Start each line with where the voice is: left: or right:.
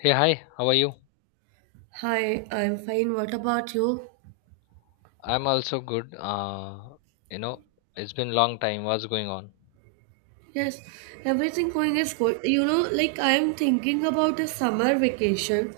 left: Hey, hi, how are you?
right: Hi, I'm fine. What about you?
left: I'm also good. You know, it's been long time. What's going on?
right: Yes, everything going is good. You know, like I'm thinking about a summer vacation.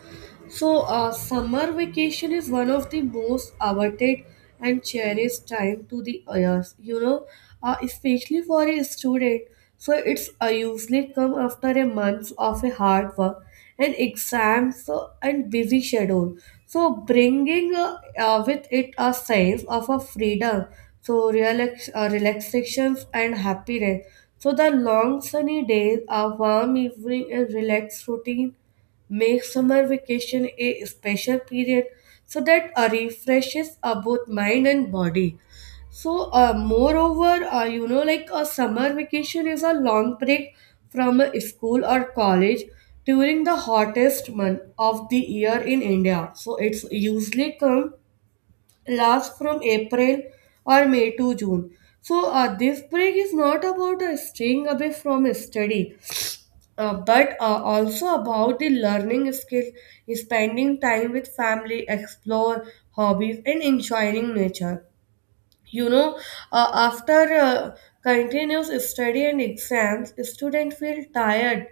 right: So, summer vacation is one of the most awaited and cherished time to the years, you know, especially for a student. So, it's usually come after a month of a hard work and exams so and busy schedule. So, bringing with it a sense of a freedom, so relax, relaxations and happiness. So, the long sunny days, a warm evening, a relaxed routine make summer vacation a special period so that refreshes both mind and body. So, moreover, you know, like a summer vacation is a long break from a school or college during the hottest month of the year in India. So, it's usually come last from April or May to June. So, this break is not about staying away from study but also about the learning skills, spending time with family, explore hobbies, and enjoying nature, you know, after continuous study and exams, students feel tired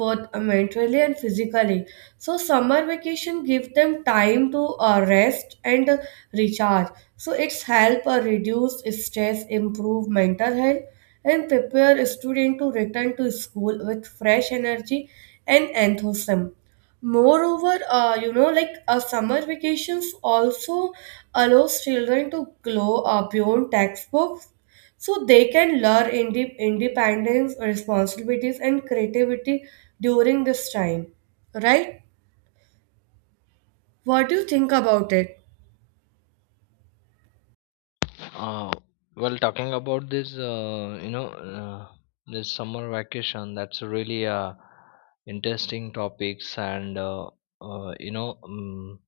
right: both mentally and physically. So summer vacation give them time to rest and recharge. So it's help reduce stress, improve mental health, and prepare a student to return to school with fresh energy and enthusiasm. Moreover, you know, like summer vacations also allows children to grow beyond textbooks, so they can learn independence, responsibilities, and creativity during this time. Right? What do you think about it?
left: Uh, well, talking about this, uh, this summer vacation, that's a really interesting topics, and uh, you know, um,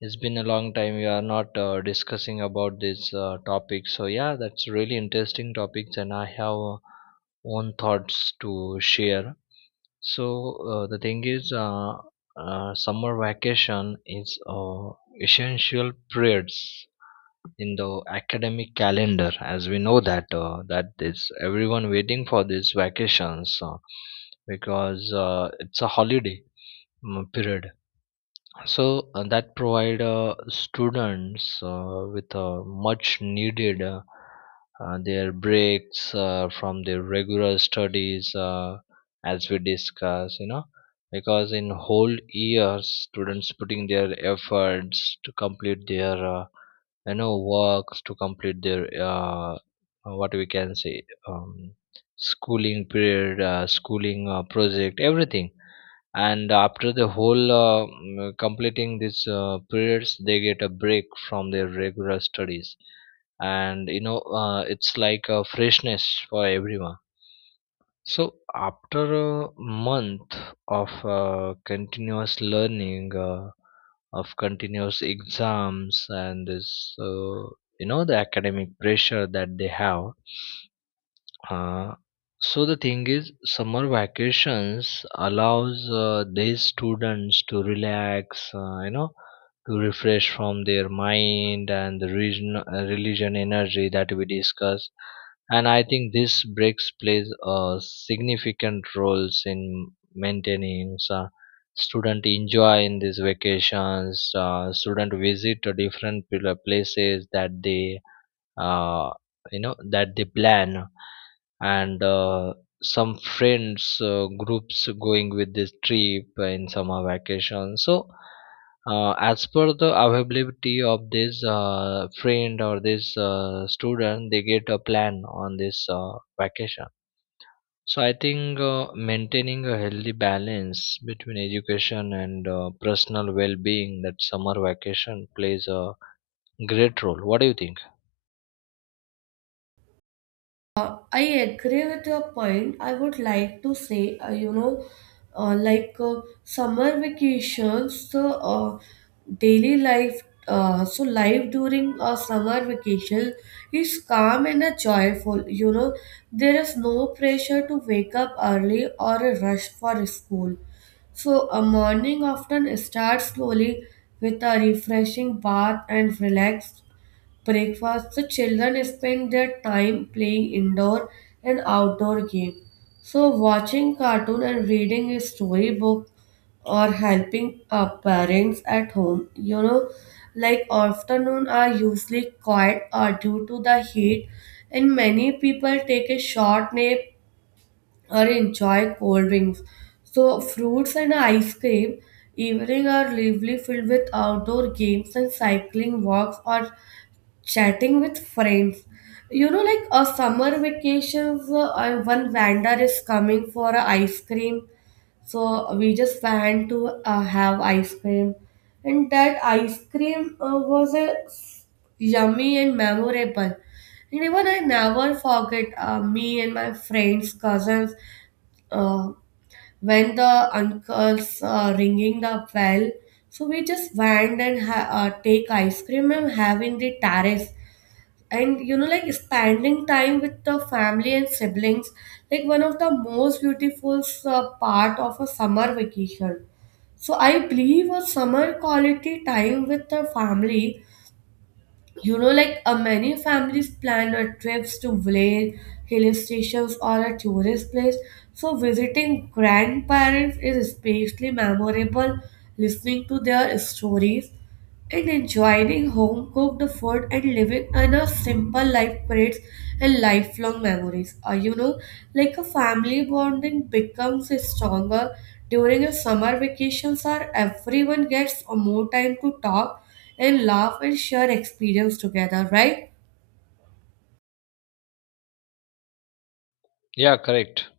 left: it's been a long time we are not discussing about this topic. So yeah, that's really interesting topics, and I have own thoughts to share. The thing is, summer vacation is essential periods in the academic calendar, as we know that that is everyone waiting for these vacations because it's a holiday period, that provide students with a much needed their breaks from their regular studies, as we discuss, you know, because in whole years students putting their efforts to complete their you know works, to complete their what we can say, schooling period, schooling project, everything. And after the whole completing these periods, they get a break from their regular studies. And you know, it's like a freshness for everyone. So after a month of continuous learning of continuous exams and this you know, the academic pressure that they have. Uh, so the thing is, summer vacations allows these students to relax, to refresh from their mind and the religion energy that we discussed. And I think this breaks plays a significant roles in maintaining student enjoy in these vacations. Student visit to different places that uh, that they plan. And some friends groups going with this trip in summer vacation. So as per the availability of this friend or this student, they get a plan on this vacation. So I think maintaining a healthy balance between education and personal well-being, that summer vacation plays a great role. What do you think?
right: I agree with your point. I would like to say, you know, like summer vacations, so daily life, so life during a summer vacation is calm and joyful. You know, there is no pressure to wake up early or a rush for school. So a morning often starts slowly with a refreshing bath and relaxed breakfast, the children spend their time playing indoor and outdoor games. So, watching cartoon and reading a storybook or helping parents at home, you know, like afternoon are usually quiet due to the heat, and many people take a short nap or enjoy cold drinks. So, fruits and ice cream. Evening are lively, filled with outdoor games and cycling walks or chatting with friends. You know, like a summer vacations, one vendor is coming for a ice cream, so we just went to have ice cream, and that ice cream was a yummy and memorable. And even I never forget me and my friends, cousins, uh, when the uncles ringing the bell. So we just went and take ice cream and have in the terrace. And you know, like spending time with the family and siblings, like one of the most beautiful part of a summer vacation. So I believe a summer quality time with the family. You know, like many families plan a trips to village, hill stations, or a tourist place. So visiting grandparents is especially memorable, listening to their stories and enjoying home cooked food and living in a simple life creates a lifelong memories. You know, like a family bonding becomes stronger during a summer vacations, or everyone gets more time to talk and laugh and share experience together, right?
left: Yeah, correct.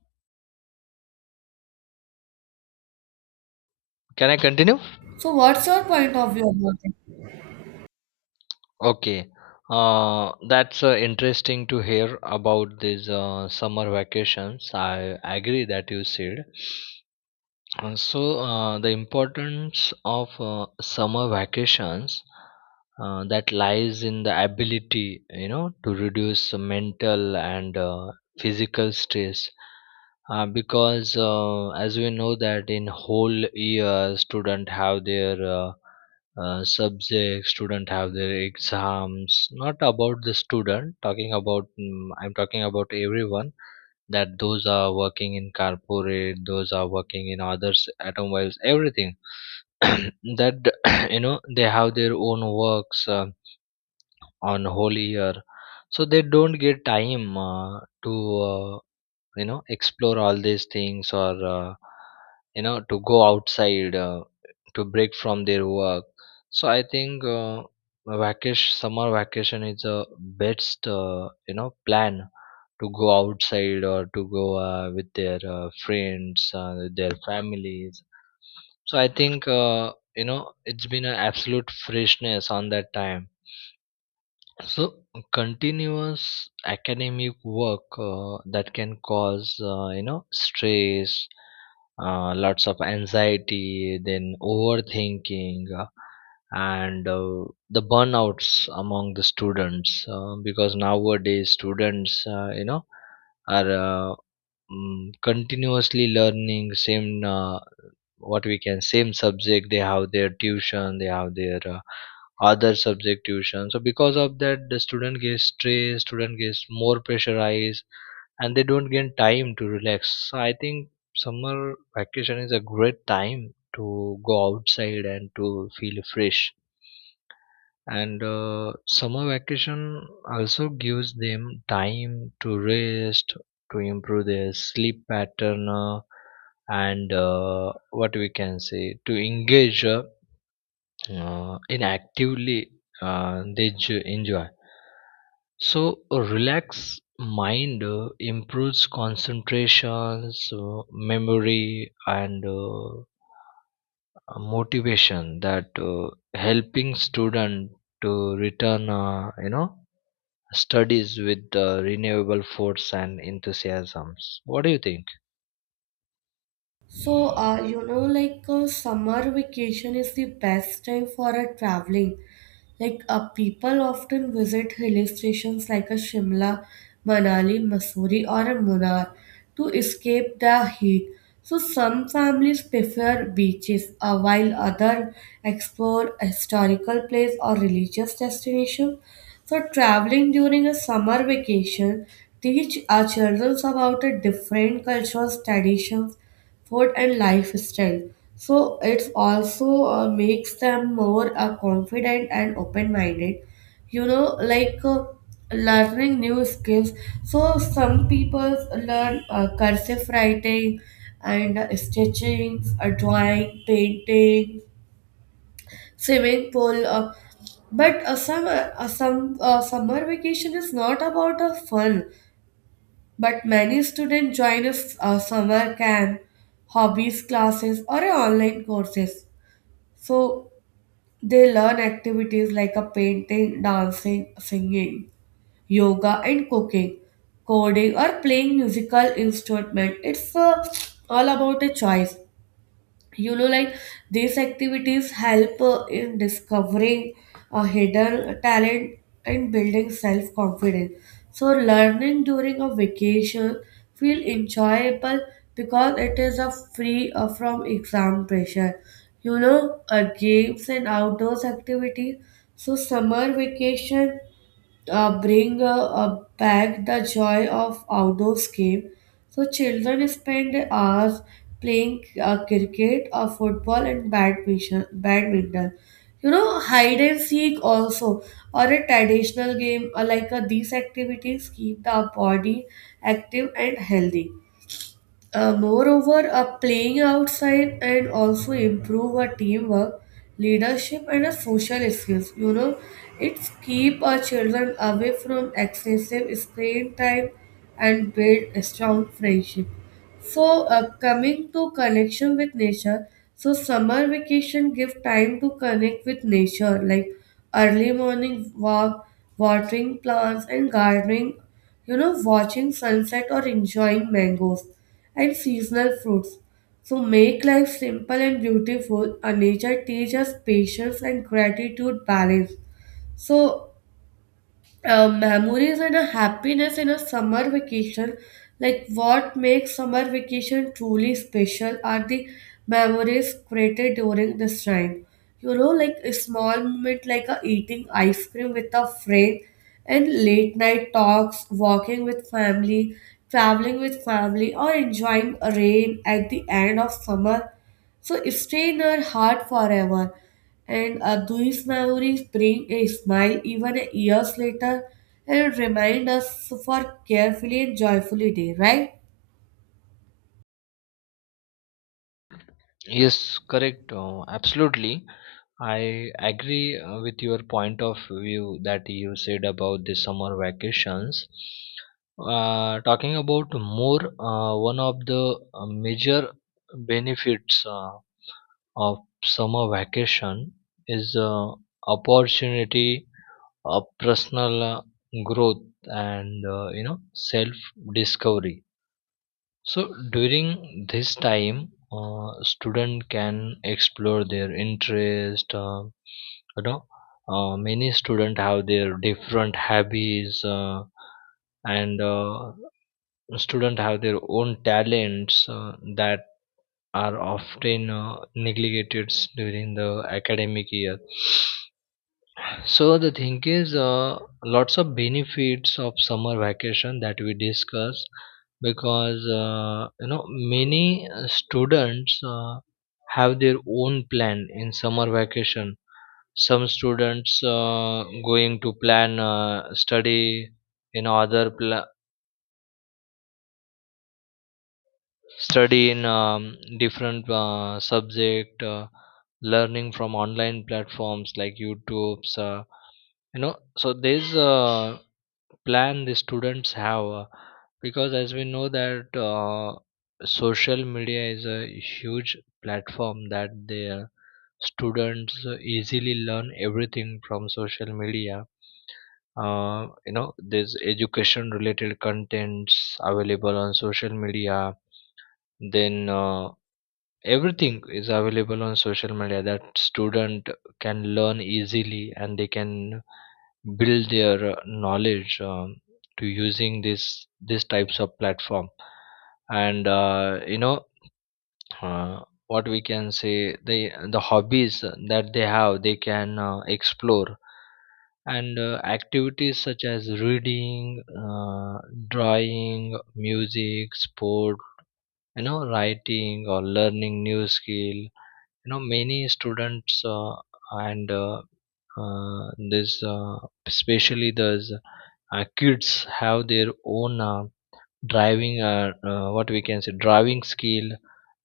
left: Can I continue?
right: So what's your point of view about it?
left: Okay, that's interesting to hear about these summer vacations. I agree that you said. The importance of summer vacations that lies in the ability, you know, to reduce mental and physical stress, because as we know that in whole year student have their subjects, student have their exams. Not about the student, talking about, I'm talking about everyone, that those are working in corporate, those are working in others, automobiles, everything, that you know they have their own works on whole year. So they don't get time to uh, you know, explore all these things, or you know, to go outside, to break from their work. So I think a vacation, summer vacation, is the best, you know, plan to go outside or to go with their friends, with their families. So I think you know it's been an absolute freshness on that time. So, continuous academic work that can cause, stress, lots of anxiety, then overthinking, and the burnouts among the students. Because nowadays, students, are, uh, continuously learning same, what we can, same subject. They have their tuition, they have their other subject tuition. So because of that, the student gets stressed, student gets more pressurized, and they don't get time to relax. So I think summer vacation is a great time to go outside and to feel fresh. And summer vacation also gives them time to rest, to improve their sleep pattern, and what we can say, to engage, in actively they enjoy. So a relaxed mind improves concentration, so memory and motivation, that helping student to return, you know, studies with renewable force and enthusiasms. What do you think?
right: So, you know, like summer vacation is the best time for a traveling. Like, people often visit hill stations like a Shimla, Manali, Missouri, or a Munnar to escape the heat. So, some families prefer beaches, while others explore historical place or religious destination. So, traveling during a summer vacation teach our children about a different cultures, traditions, food, and lifestyle. So it's also makes them more confident and open-minded. You know, like learning new skills. So some people learn cursive writing and stitching, drawing, painting, swimming pool. But summer, some Summer vacation is not about fun. But many students join a summer camp, hobbies classes, or a online courses. So they learn activities like a painting, dancing, singing, yoga, and cooking, coding, or playing musical instrument. It's all about a choice. You know, like these activities help in discovering a hidden talent and building self confidence. So learning during a vacation feel enjoyable because it is a free from exam pressure. You know, games and outdoors activities. So summer vacation bring back the joy of outdoors game. So children spend hours playing cricket, football, and badminton. You know, hide and seek also, or a traditional game like these activities keep the body active and healthy. Moreover, playing outside and also improve our teamwork, leadership, and our social skills. You know, it's keep our children away from excessive screen time and build a strong friendship. So, coming to connection with nature, so summer vacation give time to connect with nature, like early morning walk, watering plants, and gardening. You know, watching sunset or enjoying mangoes and seasonal fruits. So make life simple and beautiful. A nature teaches patience and gratitude balance. So memories and a happiness in a summer vacation, like what makes summer vacation truly special are the memories created during this time. You know, like a small moment like a eating ice cream with a friend and late night talks, walking with family, traveling with family, or enjoying rain at the end of summer, so it stay in our heart forever. And these memories bring a smile even years later and remind us for carefully and joyfully day, right?
left: Yes, correct. Absolutely. I agree with your point of view that you said about the summer vacations. Talking about more, one of the major benefits of summer vacation is opportunity of personal growth and, you know, self discovery. So during this time, student can explore their interest. You know, Many student have their different hobbies, and student have their own talents that are often neglected during the academic year. So the thing is, lots of benefits of summer vacation that we discuss, because you know, many students have their own plan in summer vacation. Some students going to plan study in other study in, different subject, learning from online platforms like YouTube's. You know, so there's plan the students have. Because as we know that social media is a huge platform, that the students easily learn everything from social media. You know, there's education related contents available on social media. Then everything is available on social media, that student can learn easily, and they can build their knowledge, to using this these types of platform. And uh, you know uh, what we can say, the hobbies that they have, they can explore. And activities such as reading, drawing, music, sport, you know, writing, or learning new skill. You know, many students, and this especially the kids, have their own driving, what we can say, driving skill.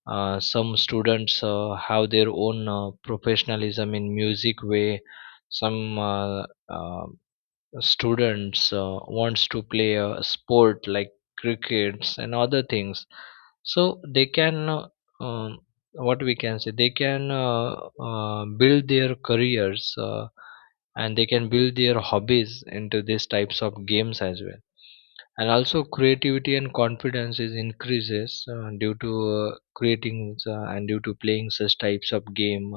left: Some students have their own professionalism in music way. Some, uh, students wants to play a sport like crickets and other things. So they can, um, what we can say, they can build their careers, and they can build their hobbies into these types of games as well. And also creativity and confidence is increases due to creating and due to playing such types of game.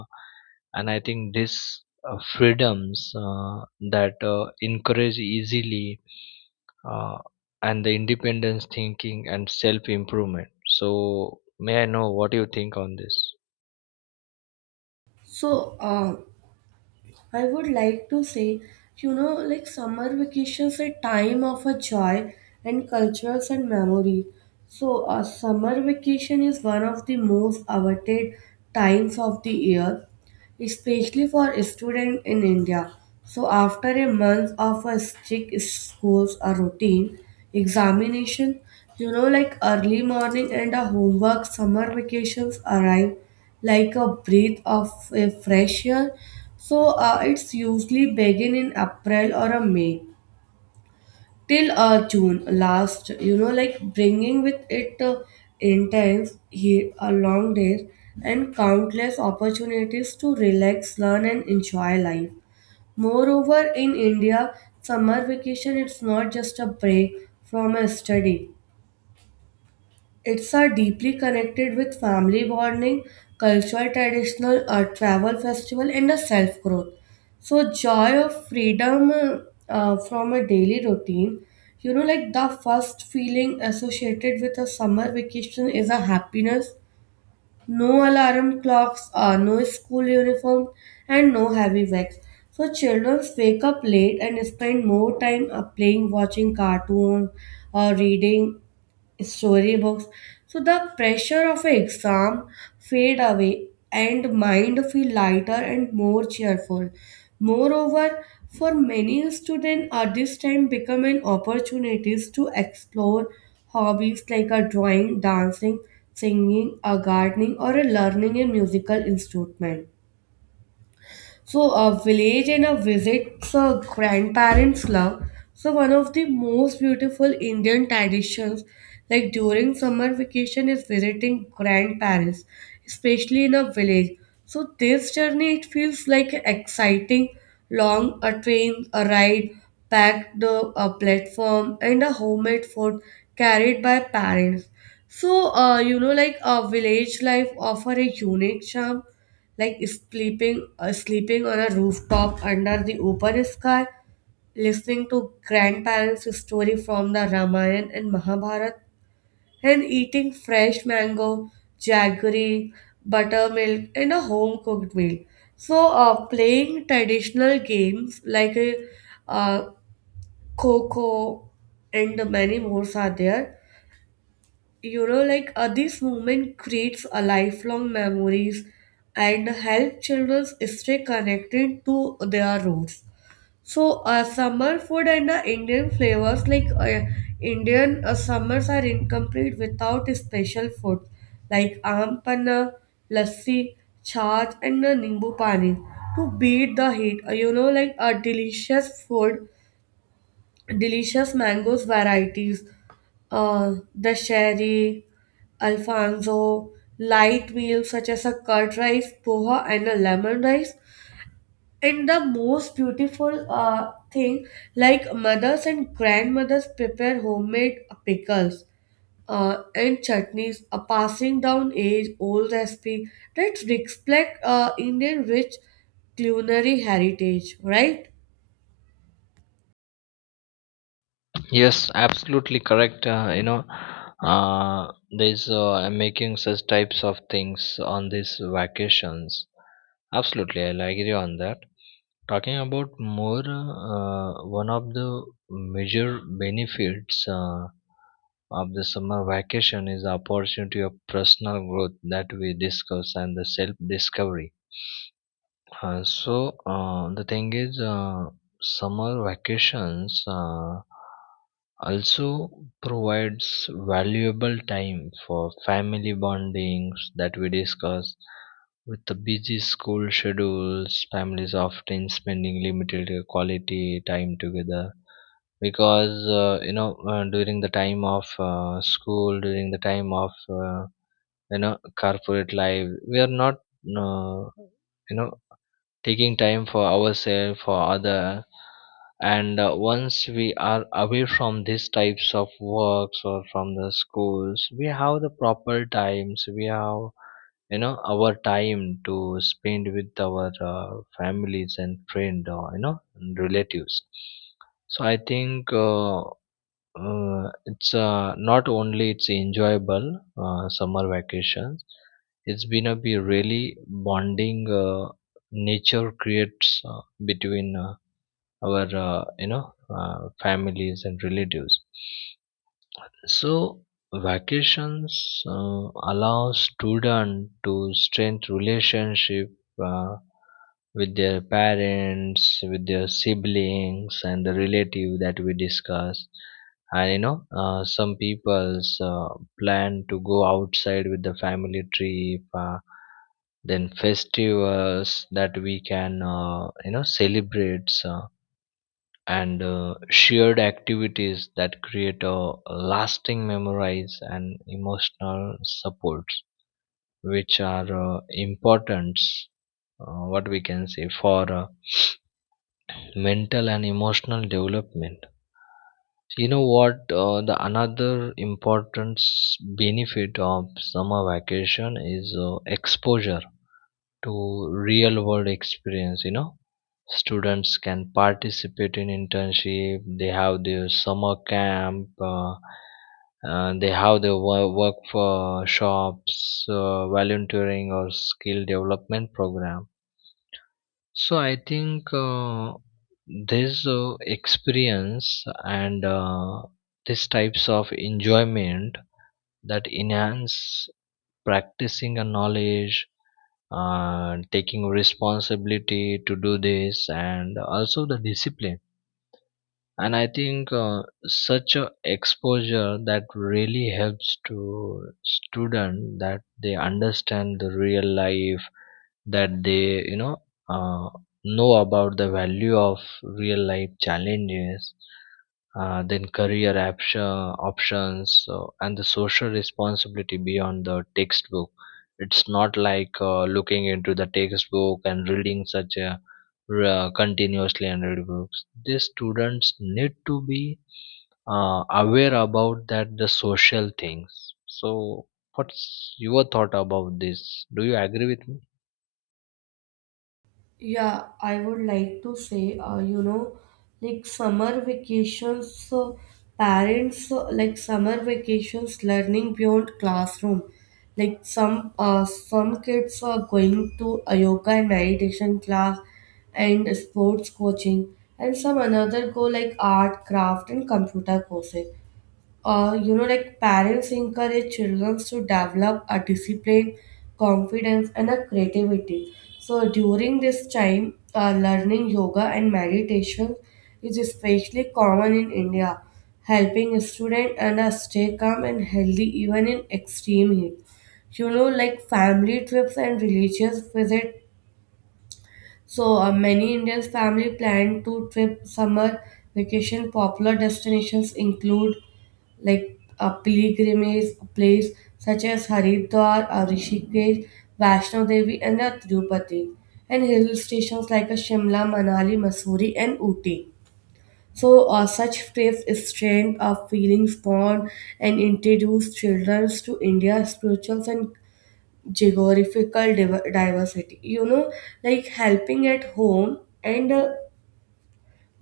left: And I think this freedoms that encourage easily, uh, and the independence thinking and self improvement. So may I know what you think on this?
right: So I would like to say, you know, like summer vacations a time of a joy and cultures and memory. So a summer vacation is one of the most awaited times of the year, especially for students in India. So, after a month of a strict schools a routine examination, you know, like early morning and a homework, summer vacations arrive like a breath of a fresh air. So, it's usually begin in April or a May till June last, you know, like bringing with it intense, long days, and countless opportunities to relax, learn, and enjoy life. Moreover, in India, summer vacation it's not just a break from a study. It's are deeply connected with family bonding, cultural traditional travel festival, and a self growth. So joy of freedom from a daily routine. You know, like the first feeling associated with a summer vacation is a happiness. No alarm clocks, no school uniform, and no heavy bags. So children wake up late and spend more time playing, watching cartoons, or reading storybooks. So the pressure of an exam fade away and mind feel lighter and more cheerful. Moreover, for many students at this time become an opportunities to explore hobbies like a drawing, dancing, singing, a gardening, or a learning a musical instrument. So, a village and a visit's a grandparents' love. So, one of the most beautiful Indian traditions, like during summer vacation, is visiting grandparents, especially in a village. So, this journey it feels like exciting, long a train, a ride, packed a platform, and a homemade food carried by parents. So, you know, like a village life offer a unique charm, like sleeping sleeping on a rooftop under the open sky, listening to grandparents story from the Ramayana and Mahabharata, and eating fresh mango, jaggery, buttermilk, and a home cooked meal. So playing traditional games like uh, kho, and many more are there. You know, like this moment creates a lifelong memories and help children stay connected to their roots. So summer food and Indian flavors, like Indian summers are incomplete without special food like aam panna, lassi, chaat, and nimbu pani to beat the heat. You know, like a delicious food, delicious mangoes varieties, the sherry, alfonso, light meals such as a curd rice, poha, and a lemon rice. And the most beautiful thing, like mothers and grandmothers prepare homemade pickles and chutneys, a passing down age-old recipe that reflect Indian rich culinary heritage, right?
left: Yes, absolutely correct. You know, uh, there's I'm making such types of things on these vacations. Absolutely, I'll agree on that. Talking about more, one of the major benefits of the summer vacation is the opportunity of personal growth that we discuss, and the self-discovery. The thing is, summer vacations also provides valuable time for family bondings that we discuss. With the busy school schedules, families often spending limited quality time together, because you know, during the time of school, during the time of, you know, corporate life, we are not you know taking time for ourselves for other. And once we are away from these types of works or from the schools, we have the proper times, we have, you know, our time to spend with our families and friend, or you know, and relatives. So i think uh, uh, it's uh, not only it's enjoyable, summer vacations. It's been a be really bonding nature creates between our, you know, families and relatives. So vacations allow students to strengthen relationship uh, with their parents, with their siblings, and the relative that we discuss. And you know, some people's plan to go outside with the family trip. Then festivals that we can, you know, celebrate. And shared activities that create a lasting memories and emotional supports, which are important, what we can say, for mental and emotional development. You know what, the another important benefit of summer vacation is exposure to real world experience, you know. Students can participate in internship. They have their summer camp. They have their work, work for shops, volunteering, or skill development program. So I think this experience and, these types of enjoyment, that enhance practicing a knowledge, taking responsibility to do this, and also the discipline. And I think such a exposure that really helps to student, that they understand the real life, that they, you know, uh, know about the value of real life challenges, then career option, options, so, and the social responsibility beyond the textbook. It's not like looking into the textbook and reading such a, continuously, and read books. These students need to be aware about that the social things. So what's your thought about this? Do you agree with me?
right: Yeah, I would like to say, you know, like summer vacations, parents like summer vacations learning beyond classroom. Like some kids are going to a yoga and meditation class and sports coaching, and some another go like art, craft, and computer courses. You know, like parents encourage children to develop a discipline, confidence, and a creativity. So during this time, learning yoga and meditation is especially common in India, helping students and stay calm and healthy even in extreme heat. You know, like family trips and religious visits. So many Indians family plan to trip summer vacation. Popular destinations include like a pilgrimage place such as Haridwar, Rishikesh, Vaishno Devi, and Tirupati, and hill stations like Shimla, Manali, Mussoorie, and Ooty. So such trips strength of feelings bond and introduce children to India's spirituals and geographical diversity. You know, like helping at home and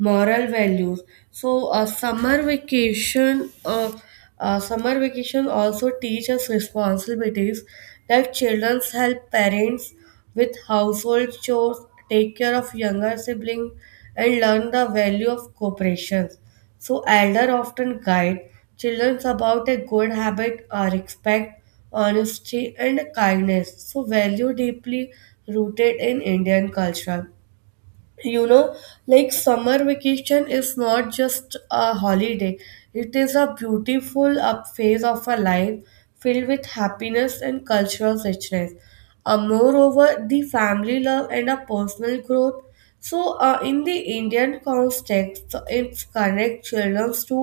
right: moral values. So a summer vacation also teaches responsibilities, like children help parents with household chores, take care of younger siblings, and learn the value of cooperation. So elder often guide children about a good habit, respect, honesty, and kindness, so value deeply rooted in Indian culture. You know, like summer vacation is not just a holiday, it is a beautiful up phase of a life filled with happiness and cultural richness. Moreover, the family love and a personal growth. So in the Indian context, it connects children to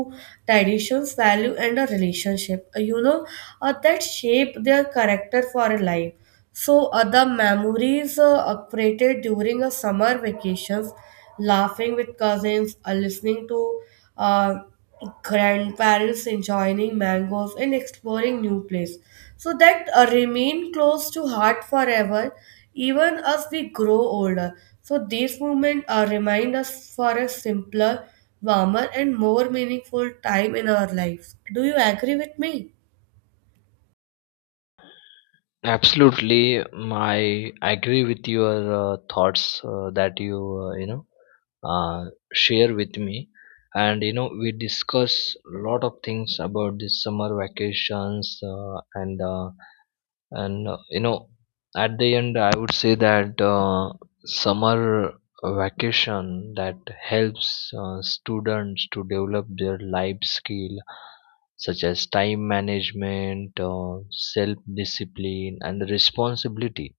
right: traditions value and a relationship, that shape their character for a life. So, other memories created during a summer vacations, laughing with cousins, listening to uh, grandparents, enjoying mangoes, and exploring new place. So that remain close to heart forever, even as we grow older. So these moments remind us for a simpler, warmer, and more meaningful time in our lives. Do you agree with me?
left: Absolutely, my I agree with your thoughts that you, you know, share with me, and you know, we discuss a lot of things about this summer vacations, and you know, at the end I would say that summer vacation that helps students to develop their life skill, such as time management, self discipline, and responsibility.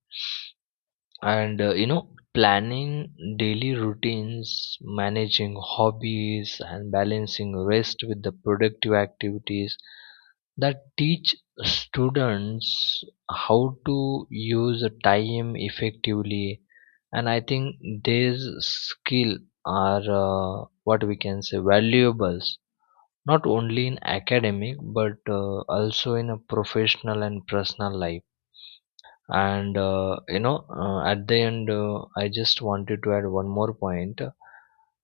left: And you know, planning daily routines, managing hobbies, and balancing rest with the productive activities, that teach students how to use the time effectively. And I think these skill are, what we can say, valuables, not only in academic, but also in a professional and personal life. And at the end, I just wanted to add one more point.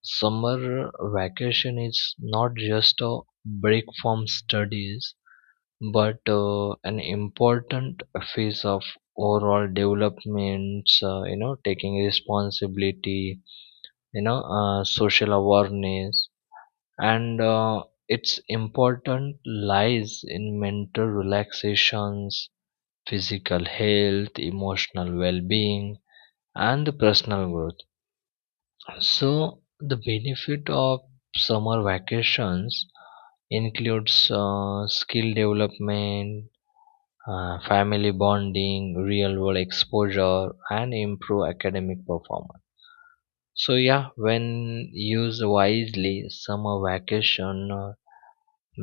left: Summer vacation is not just a break from studies, but an important phase of overall developments. You know, taking responsibility, you know, social awareness, and its important lies in mental relaxations, physical health, emotional well-being, and the personal growth. So the benefit of summer vacations includes skill development, family bonding, real world exposure, and improve academic performance. So yeah, when used wisely, summer vacation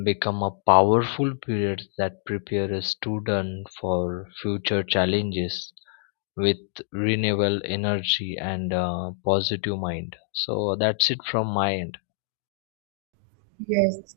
left: become a powerful period that prepares a student for future challenges with renewable energy and a positive mind. So that's it from my end.
right: Yes.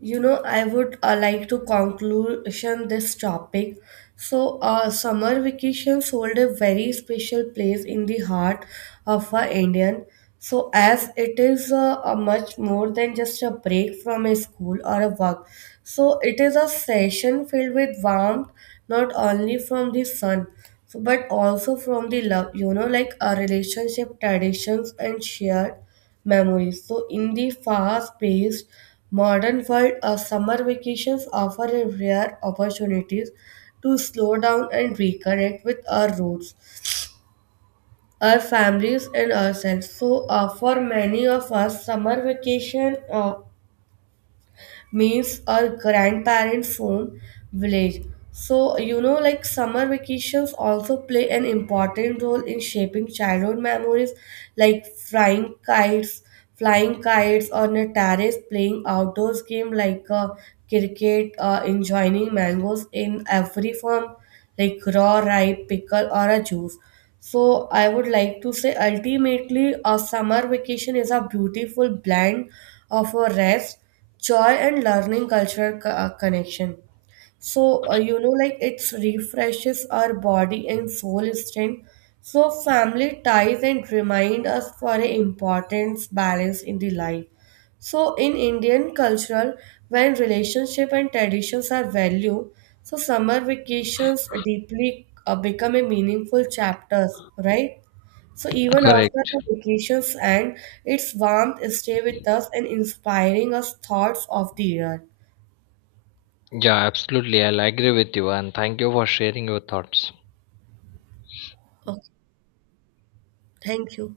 right: You know, I would like to conclusion this topic. So, summer vacations hold a very special place in the heart of a Indian. So, as it is a much more than just a break from a school or a work. So, it is a session filled with warmth, not only from the sun, so, but also from the love. You know, like our relationship, traditions, and shared memories. So, in the fast paced modern world, summer vacations offer a rare opportunities to slow down and reconnect with our roots, our families, and ourselves. So, for many of us, summer vacation meets our grandparents' home village. So, you know, like summer vacations also play an important role in shaping childhood memories, like flying kites on a terrace, playing outdoors game like cricket, enjoying mangoes in every form, like raw, ripe, pickle, or a juice. So, I would like to say ultimately, a summer vacation is a beautiful blend of a rest, joy, and learning, cultural connection. So you know, like it refreshes our body and soul strength, so family ties, and remind us for the importance balance in the life. So in Indian culture, when relationship and traditions are valued, so summer vacations deeply become a meaningful chapters, right? So even after
left: Correct.
right: the vacations end, its warmth stay with us and inspiring us thoughts of the year.
left: Yeah, absolutely. I'll agree with you, and thank you for sharing your thoughts.
right: Okay, thank you.